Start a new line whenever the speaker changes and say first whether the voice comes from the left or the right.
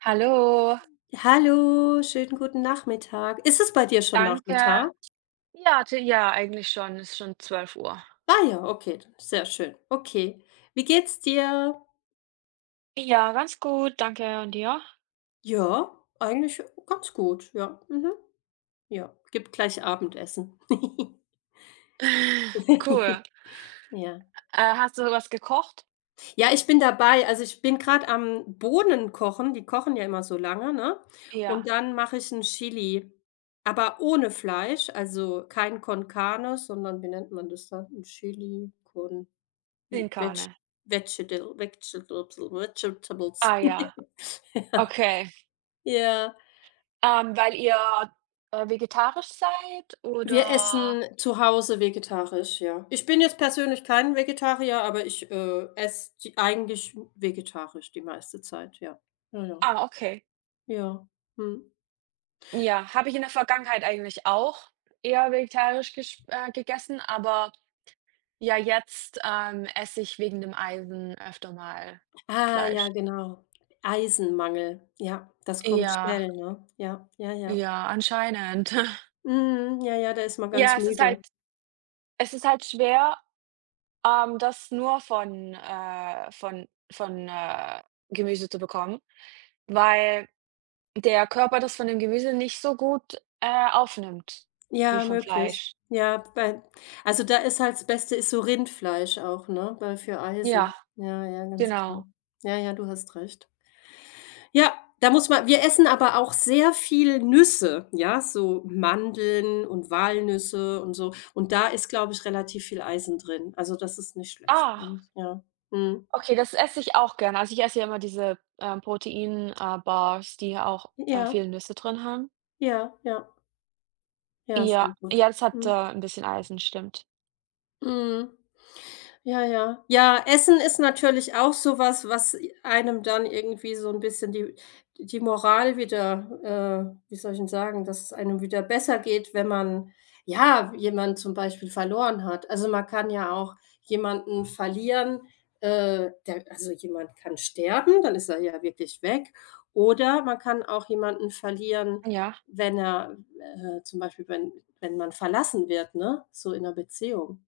right: Hallo,
left: Hallo, schönen guten Nachmittag. Ist es bei dir schon
right: danke.
left: Nachmittag?
right: Ja, t ja, eigentlich schon, ist schon 12 Uhr.
left: Ah ja, okay, dann sehr schön. Okay. Wie geht's dir?
right: Ja, ganz gut, danke und dir?
left: Ja, eigentlich ganz gut, ja. Mhm. Ja, gibt gleich Abendessen.
right: Cool.
left: Ja.
right: Hast du was gekocht?
left: Ja, ich bin dabei. Also, ich bin gerade am Bohnen kochen. Die kochen ja immer so lange, ne? Und
right: Ja,
left: dann mache ich ein Chili, aber ohne Fleisch, also kein Con Carne, sondern wie nennt man das dann? Ein Chili con L veg
right: Ginkane.
left: vegetable vegetables.
right: Ah ja,
left: Ja.
right: okay.
left: Ja.
right: Weil ihr, vegetarisch seid,
left: Wir
right: oder?
left: essen zu Hause vegetarisch, ja. Ich bin jetzt persönlich kein Vegetarier, aber ich, esse die eigentlich vegetarisch die meiste Zeit, ja. Ja, ja.
right: Ah, okay.
left: Ja. Mhm.
right: Ja, habe ich in der Vergangenheit eigentlich auch eher vegetarisch gesch gegessen, aber ja, jetzt, esse ich wegen dem Eisen öfter mal
left: Ah, ja,
right: Fleisch.
left: genau. Eisenmangel. Ja, das kommt
right: Ja.
left: schnell, ne? Ja, ja, ja.
right: Ja, anscheinend.
left: Mhm, ja, ja, da ist man ganz
right: Ja,
left: müde.
right: es ist halt schwer, das nur von von Gemüse zu bekommen, weil der Körper das von dem Gemüse nicht so gut aufnimmt wie
left: Ja,
right: von
left: möglich.
right: Fleisch.
left: Ja, bei also, da ist halt das Beste ist so Rindfleisch auch, ne, weil für Eisen.
right: Ja,
left: Ja, ja, ganz klar.
right: genau.
left: Ja, ja, du hast recht. Ja, da muss man wir essen aber auch sehr viel Nüsse, ja, so Mandeln und Walnüsse und so. Und da ist, glaube ich, relativ viel Eisen drin. Also, das ist nicht schlecht.
right: Ah,
left: Mhm, ja. Mhm.
right: okay, das esse ich auch gerne. Also, ich esse ja immer diese, Protein Bars, die ja auch,
left: Ja,
right: viele Nüsse drin haben.
left: ja, ja. Ja, sehr
right: Ja,
left: gut.
right: ja, das hat,
left: Mhm.
right: 'n bisschen Eisen, stimmt.
left: Mhm. Ja, ja. Ja, Essen ist natürlich auch sowas, was einem dann irgendwie so 'n bisschen die die Moral wieder wie soll ich 'n sagen, dass es einem wieder besser geht, wenn man, ja, jemand zum Beispiel verloren hat. Also, man kann ja auch jemanden verlieren, der also, jemand kann sterben, dann ist er ja wirklich weg. Oder man kann auch jemanden verlieren,
right: Ja,
left: wenn er zum Beispiel, wenn man verlassen wird, ne, so in 'ner Beziehung.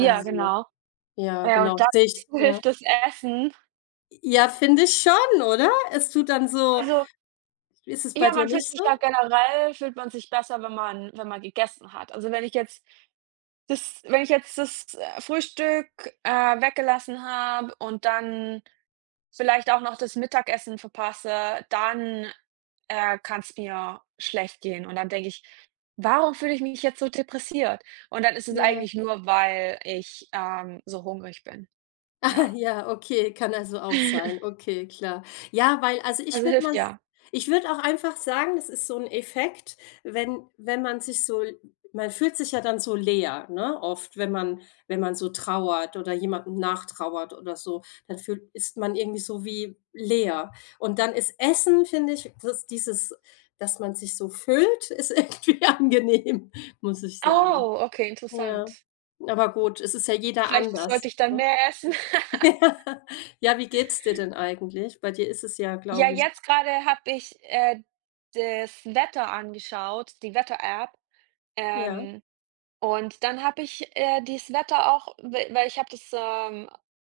right: ja, genau.
left: ja,
right: Ja,
left: genau,
right: und
left: sehe ich
right: dazu
left: ja.
right: hilft das Essen.
left: Ja, finde ich schon, oder? Es tut dann so,
right: Also,
left: ist es bei
right: ja,
left: dir
right: man
left: nicht
right: fühlt
left: so?
right: sich da generell fühlt man sich besser, wenn man gegessen hat. Also, wenn ich jetzt das, Frühstück, äh, weggelassen habe und dann vielleicht auch noch das Mittagessen verpasse, dann, kann's mir schlecht gehen. Und dann denke ich: „Warum fühle ich mich jetzt so depressiert?“ Und dann ist es
left: Ja.
right: eigentlich nur, weil ich, so hungrig bin, ja.
left: Ja, okay, kann also auch sein. Okay, klar. Ja, weil also ich
right: Also,
left: würde mal
right: hilft
left: s
right: ja.
left: ich würde auch einfach sagen, das ist so ein Effekt, wenn man sich so man fühlt sich ja dann so leer, ne, oft, wenn man wenn man so trauert oder jemandem nachtrauert oder so, dann fühlt ist man irgendwie so wie leer. Und dann ist Essen, finde ich, das dieses, dass man sich so füllt, ist irgendwie angenehm, muss ich sagen.
right: Oh, okay,
left: Ja,
right: interessant.
left: aber gut, es ist ja jeder
right: Vielleicht sollte
left: anders,
right: ich dann
left: ne?
right: mehr essen.
left: Ja, ja. Wie geht's dir denn eigentlich? Bei dir ist es ja,
right: Ja,
left: glaube ich,
right: jetzt gerade habe ich, das Wetter angeschaut, die Wetter-App,
left: ja,
right: ähm, und dann habe ich, dieses Wetter auch we weil ich habe das,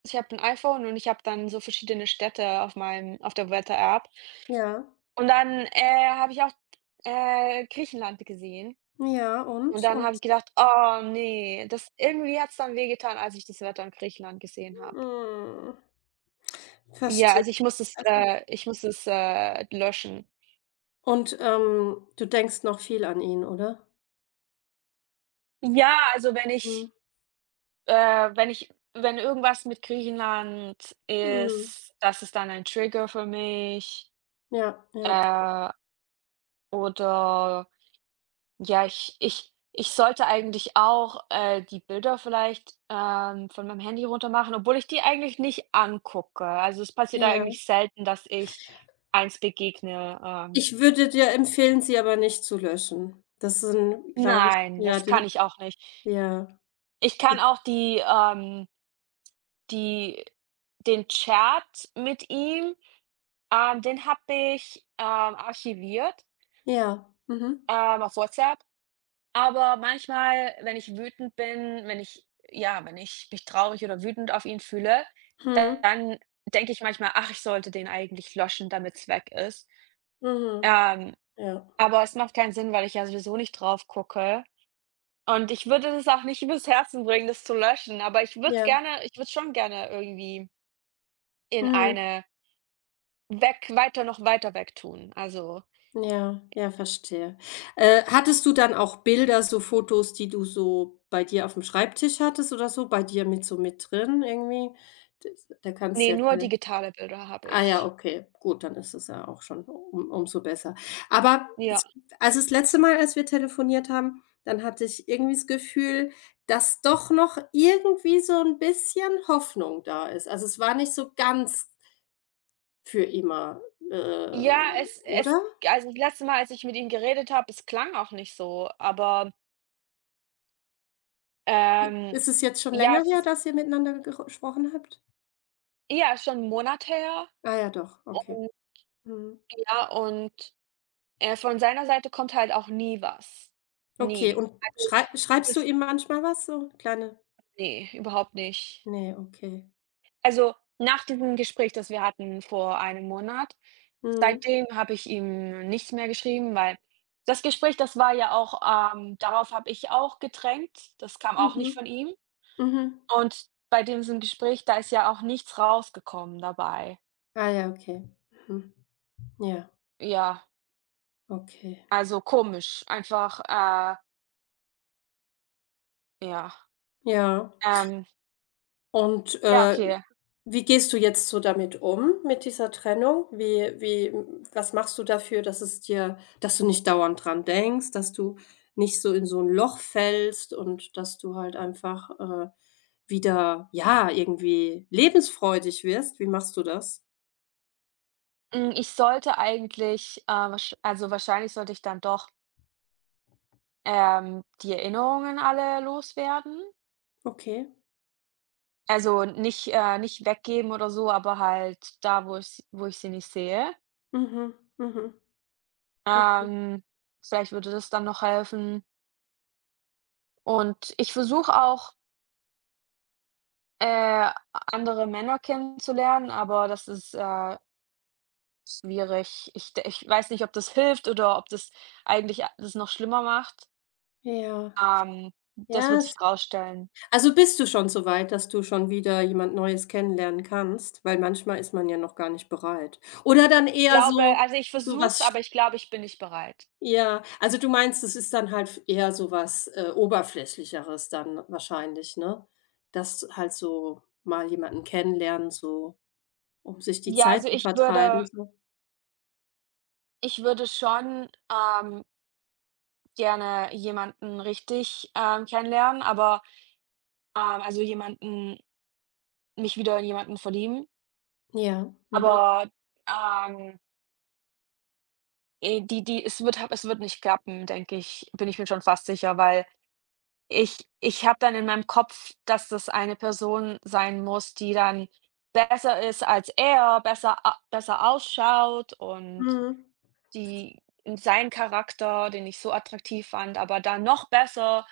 right: ich habe ein iPhone und ich habe dann so verschiedene Städte auf meinem auf der Wetter-App
left: ja,
right: und dann, habe ich auch, Griechenland gesehen
left: ja,
right: und
left: und?
right: dann habe
left: Und
right: ich gedacht: „Oh nee, das irgendwie hat es dann wehgetan, als ich das Wetter in Griechenland gesehen habe.“
left: mhm,
right: Ja,
left: verstehe.
right: also
left: Also
right: ich muss es, löschen.
left: und, du denkst noch viel an ihn, oder?
right: Ja, also
left: Mhm,
right: wenn irgendwas mit Griechenland
left: mhm,
right: ist, das ist dann ein Trigger für mich.
left: ja, ja,
right: Äh, oder ja, ich sollte eigentlich auch, die Bilder vielleicht, von meinem Handy runtermachen, obwohl ich die eigentlich nicht angucke. Also, es passiert
left: ja.
right: eigentlich selten, dass ich eins begegne.
left: Ich würde dir empfehlen, sie aber nicht zu löschen. Das sind, glaube ich,
right: Nein,
left: ja,
right: das
left: die,
right: kann ich auch nicht.
left: ja,
right: Ich kann
left: die,
right: auch die die den Chat mit ihm. Den habe ich, archiviert,
left: ja, mhm,
right: auf WhatsApp, aber manchmal, wenn ich wütend bin, wenn ich ja, wenn ich mich traurig oder wütend auf ihn fühle,
left: mhm,
right: dann denke ich manchmal: „Ach, ich sollte den eigentlich löschen, damit's weg ist.“
left: mhm,
right: Ähm,
left: ja,
right: aber es macht keinen Sinn, weil ich ja sowieso nicht drauf gucke und ich würde es auch nicht übers Herzen bringen, das zu löschen, aber
left: ja,
right: ich würde schon gerne irgendwie in
left: mhm.
right: eine weg weiter noch weiter weg tun. Also,
left: Ja, ja, verstehe. Hattest du dann auch Bilder, so Fotos, die du so bei dir auf dem Schreibtisch hattest oder so, bei dir mit so mit drin irgendwie? Das da kannst du
right: nee,
left: ja
right: nur
left: vielleicht
right: digitale Bilder habe
left: ah ja,
right: ich.
left: okay, gut, dann ist es ja auch schon um umso besser. Aber
right: Ja.
left: es also, das letzte Mal, als wir telefoniert haben, dann hatte ich irgendwie das Gefühl, dass doch noch irgendwie so ein bisschen Hoffnung da ist. Also, es war nicht so ganz für immer, äh,
right: Ja, es es
left: oder?
right: also, das letzte Mal, als ich mit ihm geredet habe, es klang auch nicht so, aber, ähm,
left: Ist es jetzt schon
right: ja,
left: länger
right: es
left: her,
right: ist
left: dass ihr miteinander gero gesprochen habt?
right: ja, schon 'n Monat her,
left: Ah ja, doch, okay.
right: und
left: Mhm.
right: ja, und, von seiner Seite kommt halt auch nie was.
left: Okay,
right: Nie.
left: und
right: Also,
left: schrei schreibst du
right: das
left: ihm manchmal was, so kleine
right: ne, überhaupt nicht.
left: ne, okay.
right: Also, nach diesem Gespräch, das wir hatten vor einem Monat,
left: Mhm.
right: seitdem habe ich ihm nichts mehr geschrieben, weil das Gespräch, das war ja auch, darauf habe ich auch gedrängt. Das kam auch nicht
left: Mhm.
right: von ihm.
left: Mhm.
right: Und bei diesem Gespräch, da ist ja auch nichts rausgekommen dabei.
left: Ah ja, okay. Mhm. Ja,
right: Ja,
left: okay.
right: also komisch, einfach, ja.
left: Ja.
right: Ähm,
left: Und,
right: ja, okay.
left: wie gehst du jetzt so damit um, mit dieser Trennung? Wie was machst du dafür, dass es dir, dass du nicht dauernd dran denkst, dass du nicht so in so ein Loch fällst und dass du halt einfach, wieder, ja, irgendwie lebensfreudig wirst? Wie machst du das?
right: Hm, ich sollte eigentlich, wahrsch also wahrscheinlich sollte ich dann doch, die Erinnerungen alle loswerden.
left: Okay.
right: Also nicht, nicht weggeben oder so, aber halt da, wo ich sie nicht sehe.
left: Mhm, mhm. Okay.
right: Ähm, Vielleicht würde das dann noch helfen. Und ich versuche auch, andere Männer kennenzulernen, aber das ist, schwierig. Ich weiß nicht, ob das hilft oder ob das eigentlich a das noch schlimmer macht.
left: Ja.
right: Ähm, Das
left: Ja,
right: wird sich rausstellen.
left: also bist du schon so weit, dass du schon wieder jemand Neues kennenlernen kannst? Weil manchmal ist man ja noch gar nicht bereit. Oder dann
right: Ich
left: eher
right: glaube,
left: so
right: also, ich
left: so
right: versuche es,
left: was sch
right: aber ich glaube, ich bin nicht bereit.
left: ja, also du meinst, es ist dann halt eher so was, Oberflächlicheres dann wahrscheinlich, ne? Dass halt so mal jemanden kennenlernen, so um sich die
right: Ja,
left: Zeit
right: also,
left: zu vertreiben, so.
right: ich würde schon, gerne jemanden richtig, kennenlernen, aber, also, jemanden mich wieder in jemanden verlieben,
left: Ja, mhm.
right: aber, ähm die die es wird nicht klappen, denke ich, bin ich mir schon fast sicher, weil ich habe dann in meinem Kopf, dass das eine Person sein muss, die dann besser ist als er, besser ausschaut und
left: Mhm.
right: die und sein Charakter, den ich so attraktiv fand, aber dann noch besser,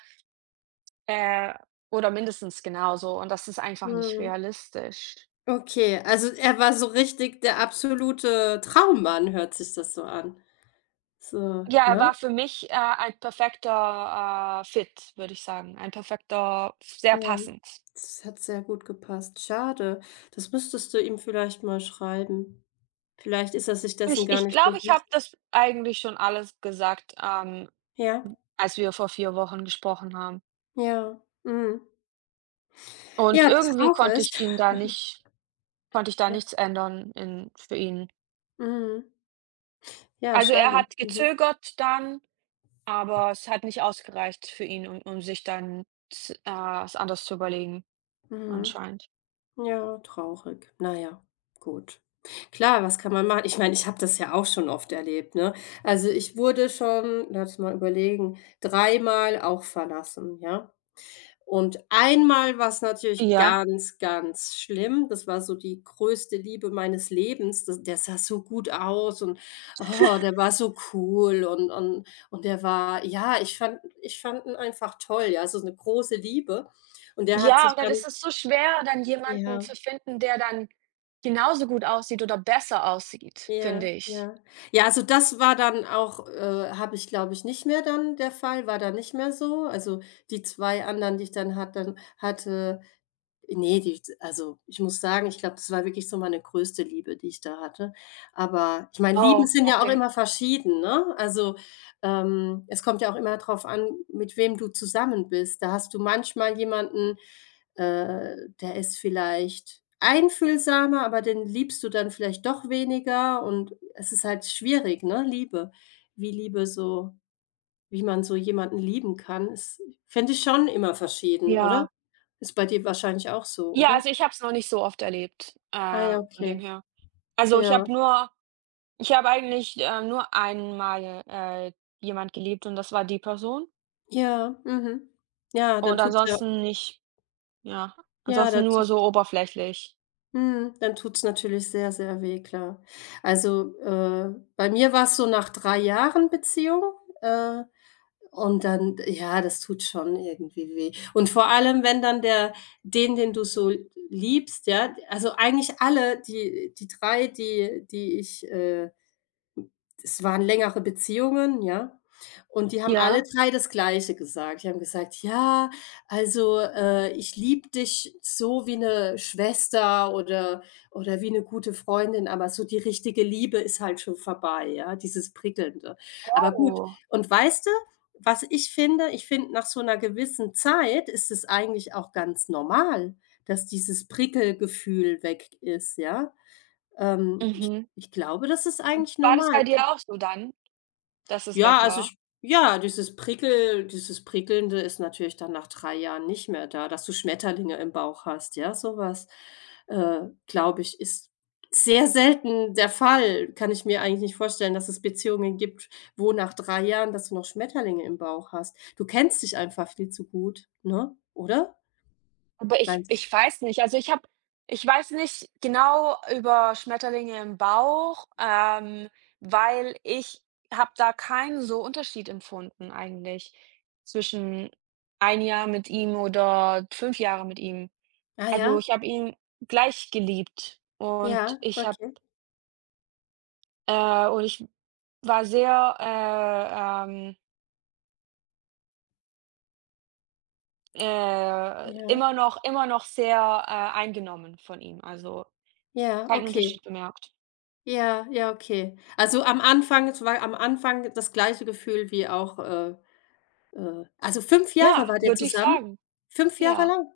right: äh, oder mindestens genauso, und das ist einfach nicht
left: Mhm.
right: realistisch.
left: Okay, also er war so richtig der absolute Traummann, hört sich das so an. So,
right: Ja, er
left: ne?
right: war für mich, ein perfekter, Fit, würde ich sagen. Ein perfekter, sehr
left: Ja.
right: passend.
left: Das hat sehr gut gepasst. Schade. Das müsstest du ihm vielleicht mal schreiben. Vielleicht ist er sich dessen
right: Ich
left: gar
right: ich
left: nicht
right: glaube, ich
left: bewusst.
right: habe das eigentlich schon alles gesagt,
left: Ja,
right: als wir vor 4 Wochen gesprochen haben.
left: ja, mhm.
right: Und
left: Ja,
right: irgendwie
left: traurig.
right: konnte ich da
left: Ja,
right: nichts ändern, in für ihn.
left: mhm. Ja,
right: Also, er
left: schade.
right: hat
left: Mhm,
right: gezögert dann, aber es hat nicht ausgereicht für ihn, um sich dann z was anderes zu überlegen,
left: mhm.
right: anscheinend.
left: Ja, traurig. Na ja, gut. Klar, was kann man machen? Ich meine, ich habe das ja auch schon oft erlebt, ne? Also, ich wurde schon lass mal überlegen, dreimal auch verlassen, ja? Und einmal war's natürlich
right: Ja.
left: ganz, ganz schlimm. Das war so die größte Liebe meines Lebens. Das der sah so gut aus und, oh, der war so cool und der war, ja, ich fand ihn einfach toll, ja, also eine große Liebe. Und der hat
right: Ja,
left: sich
right: und dann
left: dann
right: ist es so schwer, dann jemanden
left: ja,
right: zu finden, der dann genauso gut aussieht oder besser aussieht,
left: ja,
right: finde ich.
left: ja. Ja, also, das war dann auch habe ich, glaube ich, nicht mehr dann der Fall, war dann nicht mehr so. Also, die 2 anderen, die ich dann hat dann hatte ne, die also, ich muss sagen, ich glaube, das war wirklich so meine größte Liebe, die ich da hatte. Aber ich meine, Lieben
right: Oh,
left: sind ja auch
right: okay.
left: immer verschieden, ne? Also, es kommt ja auch immer drauf an, mit wem du zusammen bist. Da hast du manchmal jemanden, der ist vielleicht einfühlsamer, aber den liebst du dann vielleicht doch weniger und es ist halt schwierig, ne, Liebe. Wie Liebe so wie man so jemanden lieben kann, ist, finde ich, schon immer verschieden, oder?
right: Ja.
left: Ist bei dir wahrscheinlich auch so,
right: Ja,
left: oder?
right: also, ich habe es noch nicht so oft erlebt,
left: Ah ja,
right: von dem
left: okay.
right: her. Also,
left: Ja,
right: ich habe eigentlich, nur einmal, jemand geliebt, und das war die Person,
left: ja, mhm. Ja, dann
right: und
left: tut's ja,
right: ansonsten nicht, ja,
left: ja, dann
right: ansonsten nur
left: tut's
right: so oberflächlich.
left: mhm, dann tut's natürlich sehr, sehr weh, klar. Also, bei mir war es so nach 3 Jahren Beziehung, äh, und dann, ja, das tut schon irgendwie weh. Und vor allem, wenn dann der den, den du so liebst, ja also eigentlich alle, die die 3 die die ich, es waren längere Beziehungen, ja? Und die haben alle
right: Ja,
left: 3 das Gleiche gesagt. Die haben gesagt: „Ja, also, ich liebe dich so wie eine Schwester oder wie eine gute Freundin, aber so die richtige Liebe ist halt schon vorbei“, ja, dieses Prickelnde. Aber gut
right: wow.
left: und weißt du, was ich finde? Ich finde, nach so einer gewissen Zeit ist es eigentlich auch ganz normal, dass dieses Prickelgefühl weg ist, ja? Ich
right: Mhm.
left: ich glaube, das ist eigentlich
right: War das bei
left: normal.
right: dir auch so dann, dass es
left: Ja,
right: weg
left: also
right: war?
left: ich ja, dieses Prickel dieses Prickelnde ist natürlich dann nach 3 Jahren nicht mehr da, dass du Schmetterlinge im Bauch hast, ja? Sowas, glaube ich, ist sehr selten der Fall. Kann ich mir eigentlich nicht vorstellen, dass es Beziehungen gibt, wo nach 3 Jahren, dass du noch Schmetterlinge im Bauch hast. Du kennst dich einfach viel zu gut, ne? Oder?
right: Aber ich
left: Meinst
right: ich weiß nicht. Also, ich weiß nicht genau über Schmetterlinge im Bauch, weil ich habe da keinen so Unterschied empfunden eigentlich zwischen ein Jahr mit ihm oder 5 Jahre mit ihm.
left: ah
right: Also,
left: ja?
right: ich habe ihn gleich geliebt, und
left: Ja,
right: ich habe
left: okay.
right: und ich war sehr,
left: Ja.
right: immer noch sehr, eingenommen von ihm, also
left: Ja,
right: keinen
left: okay.
right: Unterschied bemerkt.
left: Ja, ja, okay. Also am Anfang, es war am Anfang das gleiche Gefühl wie auch, also 5 Jahre
right: Ja,
left: wart ihr
right: würde ich
left: zusammen?
right: sagen.
left: 5 Jahre
right: Ja,
left: lang?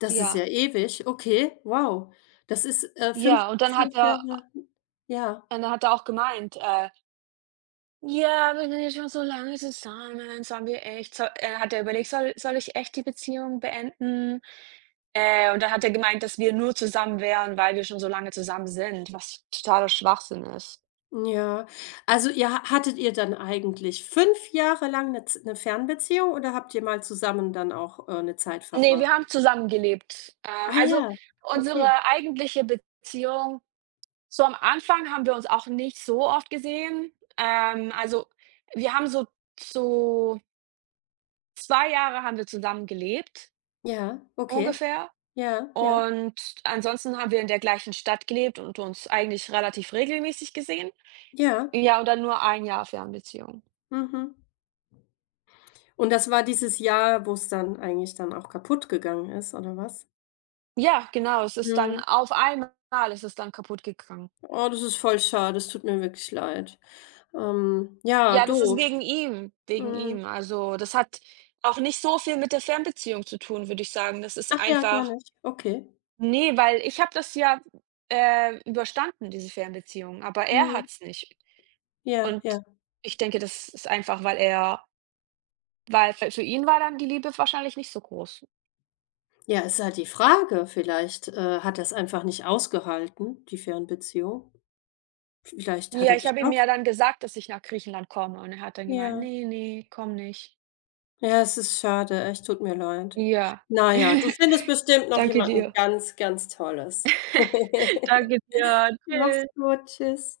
left: Das ist
right: ja,
left: ja ewig. Okay, wow. Das ist, 5-
right: ja.
left: 5 Jahre ja,
right: Und dann hat er auch gemeint, „Ja, wir sind jetzt schon so lange zusammen, sollen wir echt so“, hat er überlegt: „Soll ich echt die Beziehung beenden?“ Und dann hat er gemeint, dass wir nur zusammen wären, weil wir schon so lange zusammen sind, was totaler Schwachsinn ist.
left: ja. Also, ihr ha hattet ihr dann eigentlich 5 Jahre lang eine Z 'ne Fernbeziehung oder habt ihr mal zusammen dann auch, 'ne Zeit
right: Ne, wir
left: verbracht?
right: haben zusammengelebt.
left: Ah
right: Also,
left: ja, okay.
right: unsere eigentliche Beziehung. So am Anfang haben wir uns auch nicht so oft gesehen. Also, wir haben so so 2 Jahre haben wir zusammen gelebt,
left: Ja, okay.
right: ungefähr,
left: Ja, ja,
right: und ansonsten haben wir in der gleichen Stadt gelebt und uns eigentlich relativ regelmäßig gesehen.
left: ja.
right: Ja, und dann nur ein Jahr Fernbeziehung.
left: Mhm. Und das war dieses Jahr, wo es dann eigentlich dann auch kaputt gegangen ist, oder was?
right: Ja, genau, es ist dann
left: Mhm.
right: auf einmal ist es dann kaputt gegangen.
left: Oh, das ist voll schade. Das tut mir wirklich leid. Ja,
right: Ja, das ist
left: doof.
right: wegen ihm,
left: Mhm.
right: also, das hat auch nicht so viel mit der Fernbeziehung zu tun, würde ich sagen. Das ist
left: Ach ja, gar
right: einfach.
left: nicht. Okay.
right: Nee, weil ich habe das ja, überstanden, diese Fernbeziehung, aber er
left: Mhm.
right: hat's nicht.
left: Ja,
right: Und
left: ja.
right: ich denke, das ist einfach, weil für ihn war dann die Liebe wahrscheinlich nicht so groß.
left: Ja, ist halt die Frage. Vielleicht, hat er's einfach nicht ausgehalten, die Fernbeziehung. Vielleicht hat
right: Ja,
left: er
right: ich
left: dich
right: habe ihm
left: doch
right: ja dann gesagt, dass ich nach Griechenland komme, und er hat dann gemeint:
left: ja.
right: „Ne, ne, komm nicht.“
left: Ja, es ist schade, echt, tut mir leid.
right: Ja.
left: Na ja, du findest bestimmt noch
right: Danke
left: jemanden
right: dir.
left: ganz, ganz Tolles.
right: Danke dir.
left: Mach's
right: Tschüss.
left: gut, tschüss.